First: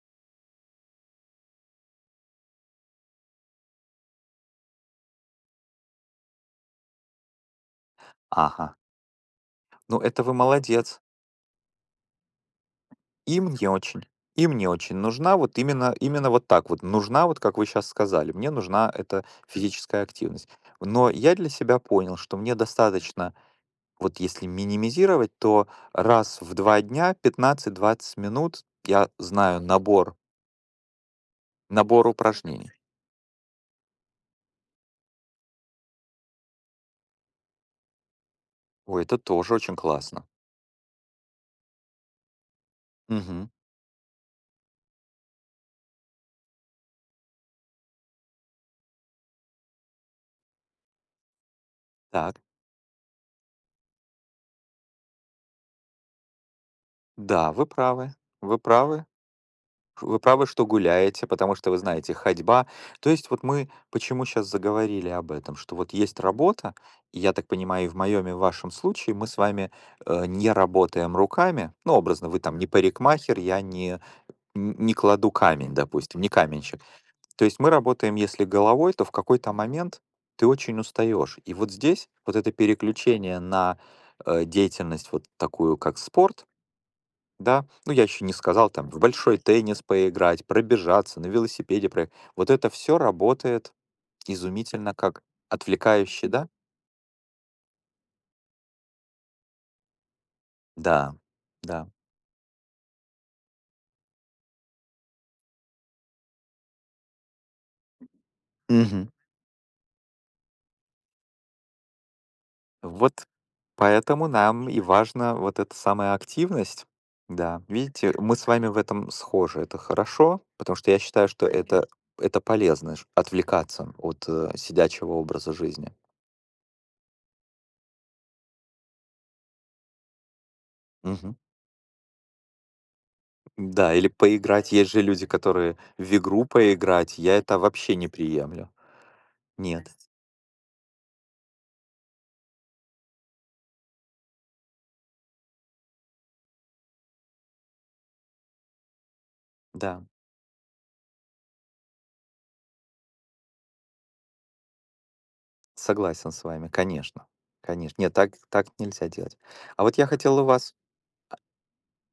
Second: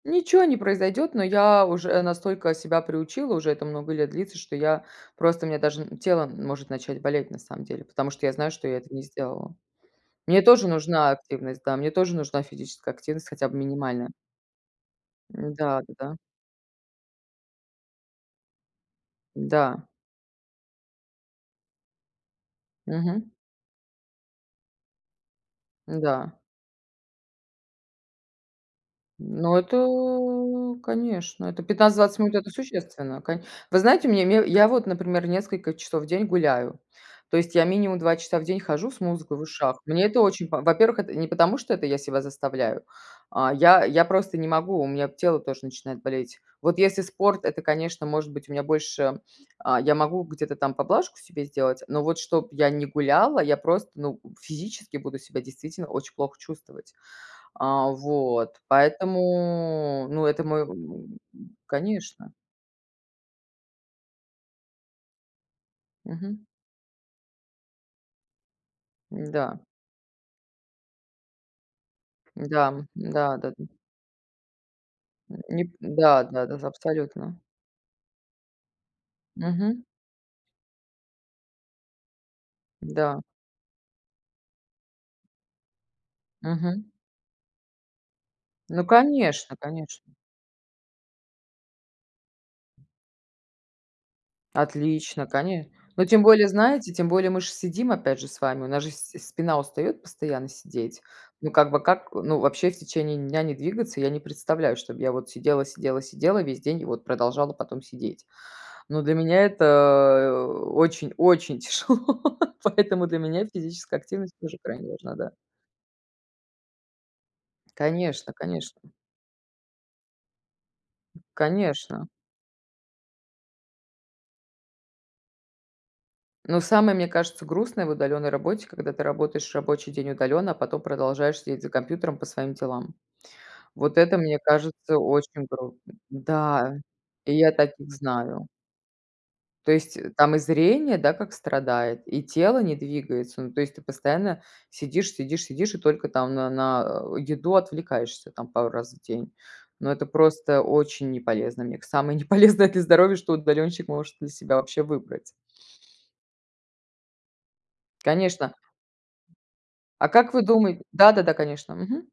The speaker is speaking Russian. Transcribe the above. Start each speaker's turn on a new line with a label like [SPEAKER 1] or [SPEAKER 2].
[SPEAKER 1] Ниче не произойдет, но я уже настолько себя приучила, уже это много лет длится, что я просто мне даже н тело может начать болеть, на самом деле, потому что я знаю, что
[SPEAKER 2] Ага.
[SPEAKER 1] я это не сделала.
[SPEAKER 2] Ну, это вы
[SPEAKER 1] Мне тоже
[SPEAKER 2] молодец.
[SPEAKER 1] нужна активность, да, мне тоже нужна физическая активность,
[SPEAKER 2] И
[SPEAKER 1] хотя бы
[SPEAKER 2] мне очень
[SPEAKER 1] минимальная.
[SPEAKER 2] и мне очень нужна вот
[SPEAKER 1] Да,
[SPEAKER 2] именно
[SPEAKER 1] да-да.
[SPEAKER 2] именно вот так вот нужна, вот как вы щас сказали, мне нужна эта
[SPEAKER 1] Да.
[SPEAKER 2] физическая активность. Но я для себя понял, что мне
[SPEAKER 1] Мгм.
[SPEAKER 2] достаточно, вот если минимизировать, то
[SPEAKER 1] Да.
[SPEAKER 2] раз в 2 дня 15-20 минут, я
[SPEAKER 1] Ну,
[SPEAKER 2] знаю набор
[SPEAKER 1] это, конечно, это пятнадцать
[SPEAKER 2] набор
[SPEAKER 1] двадцать минут- это
[SPEAKER 2] упражнений.
[SPEAKER 1] существенно. Ко вы знаете, у меня я вот, например, несколько часов в день гуляю, то есть я минимум 2 часа в день хожу с
[SPEAKER 2] Ой, это
[SPEAKER 1] музыкой в
[SPEAKER 2] тоже очень
[SPEAKER 1] ушах. Мне это
[SPEAKER 2] классно.
[SPEAKER 1] очень по во-первых, это не потому, что это я себя заставляю,
[SPEAKER 2] Мгм.
[SPEAKER 1] а я я просто не могу, у меня тело тоже начинает болеть. Вот если спорт- это, конечно, может быть, у меня больше, а, я могу где-то там поблажку себе сделать, но вот
[SPEAKER 2] Так.
[SPEAKER 1] чтоб я не гуляла, я просто, ну, физически буду себя действительно очень плохо чувствовать.
[SPEAKER 2] Да, вы
[SPEAKER 1] А,
[SPEAKER 2] правы. Вы
[SPEAKER 1] вот.
[SPEAKER 2] правы.
[SPEAKER 1] Поэтому,
[SPEAKER 2] Вы
[SPEAKER 1] ну, это
[SPEAKER 2] правы,
[SPEAKER 1] мой
[SPEAKER 2] что
[SPEAKER 1] м,
[SPEAKER 2] гуляете, потому что вы знаете
[SPEAKER 1] конечно.
[SPEAKER 2] ходьба то есть вот мы почему щас заговорили об этом? Что вот есть
[SPEAKER 1] Мгм.
[SPEAKER 2] работа, и я так понимаю, и в моем и в вашем случае мы с
[SPEAKER 1] Да.
[SPEAKER 2] вами, э, не работаем руками. Ну, образно, вы там не
[SPEAKER 1] Да, да,
[SPEAKER 2] парикмахер, я
[SPEAKER 1] да-да.
[SPEAKER 2] не не кладу
[SPEAKER 1] М, ни
[SPEAKER 2] камень, допустим,
[SPEAKER 1] да
[SPEAKER 2] не
[SPEAKER 1] да, даже
[SPEAKER 2] каменщик.
[SPEAKER 1] абсолютно.
[SPEAKER 2] То есть мы работаем если головой, то в какой-то
[SPEAKER 1] Мгм.
[SPEAKER 2] момент ты очень устаешь. И вот здесь вот это
[SPEAKER 1] Да.
[SPEAKER 2] переключение на, э, деятельность вот такую, как спорт,
[SPEAKER 1] Мгм.
[SPEAKER 2] да, ну, я еще не сказал,
[SPEAKER 1] Ну,
[SPEAKER 2] там, в большой
[SPEAKER 1] конечно,
[SPEAKER 2] теннис
[SPEAKER 1] конечно.
[SPEAKER 2] поиграть, пробежаться, на велосипеде проехать- вот это всё работает изумительно как
[SPEAKER 1] Отлично, коне но тем
[SPEAKER 2] отвлекающий,
[SPEAKER 1] более,
[SPEAKER 2] да?
[SPEAKER 1] знаете, тем более мы ж сидим опять же с вами, у нас же с спина устает постоянно сидеть.
[SPEAKER 2] Да,
[SPEAKER 1] Ну, как бы
[SPEAKER 2] да.
[SPEAKER 1] как ну, вообще в течение дня не двигаться, я не представляю, чтоб я вот сидела сидела сидела весь день и вот продолжала потом сидеть. Но
[SPEAKER 2] Мгм.
[SPEAKER 1] для меня это, очень, очень тяжело, поэтому для
[SPEAKER 2] Вот
[SPEAKER 1] меня физическая
[SPEAKER 2] поэтому
[SPEAKER 1] активность тоже
[SPEAKER 2] нам и
[SPEAKER 1] крайне важна, да.
[SPEAKER 2] важна вот эта самая активность. Да, видите,
[SPEAKER 1] Конечно,
[SPEAKER 2] мы с вами в
[SPEAKER 1] конечно.
[SPEAKER 2] этом схожи. Это хорошо, потому что я считаю, что это
[SPEAKER 1] Конечно.
[SPEAKER 2] это полезно, отвлекаться от сидячего образа жизни.
[SPEAKER 1] Ну, самое, мне кажется, грустное в удаленной работе, когда ты работаешь рабочий день удаленно, а потом
[SPEAKER 2] Мгм.
[SPEAKER 1] продолжаешь сидеть за компьютером по своим делам.
[SPEAKER 2] Да,
[SPEAKER 1] Вот
[SPEAKER 2] или
[SPEAKER 1] это, мне
[SPEAKER 2] поиграть, есть
[SPEAKER 1] кажется,
[SPEAKER 2] же люди,
[SPEAKER 1] очень
[SPEAKER 2] которые
[SPEAKER 1] грустно.
[SPEAKER 2] в игру
[SPEAKER 1] Да,
[SPEAKER 2] поиграть,
[SPEAKER 1] и
[SPEAKER 2] я
[SPEAKER 1] я
[SPEAKER 2] это
[SPEAKER 1] таких
[SPEAKER 2] вообще не
[SPEAKER 1] знаю.
[SPEAKER 2] приемлю.
[SPEAKER 1] То
[SPEAKER 2] Нет.
[SPEAKER 1] есть там и зрение, да, как страдает, и тело не двигается. Ну, то есть ты постоянно сидишь сидишь сидишь и только там на на еду отвлекаешься, там пару раз в день. Но
[SPEAKER 2] Да.
[SPEAKER 1] это просто очень неполезно. Мне к самое неполезное для здоровья, что удаленщик может для себя вообще выбрать.
[SPEAKER 2] Согласен с вами, конечно. Конечно, нет, так
[SPEAKER 1] Конечно.
[SPEAKER 2] так нельзя делать. А вот я
[SPEAKER 1] А как
[SPEAKER 2] хотел
[SPEAKER 1] вы
[SPEAKER 2] у вас
[SPEAKER 1] думает да-да-да,
[SPEAKER 2] а.
[SPEAKER 1] конечно, мгм.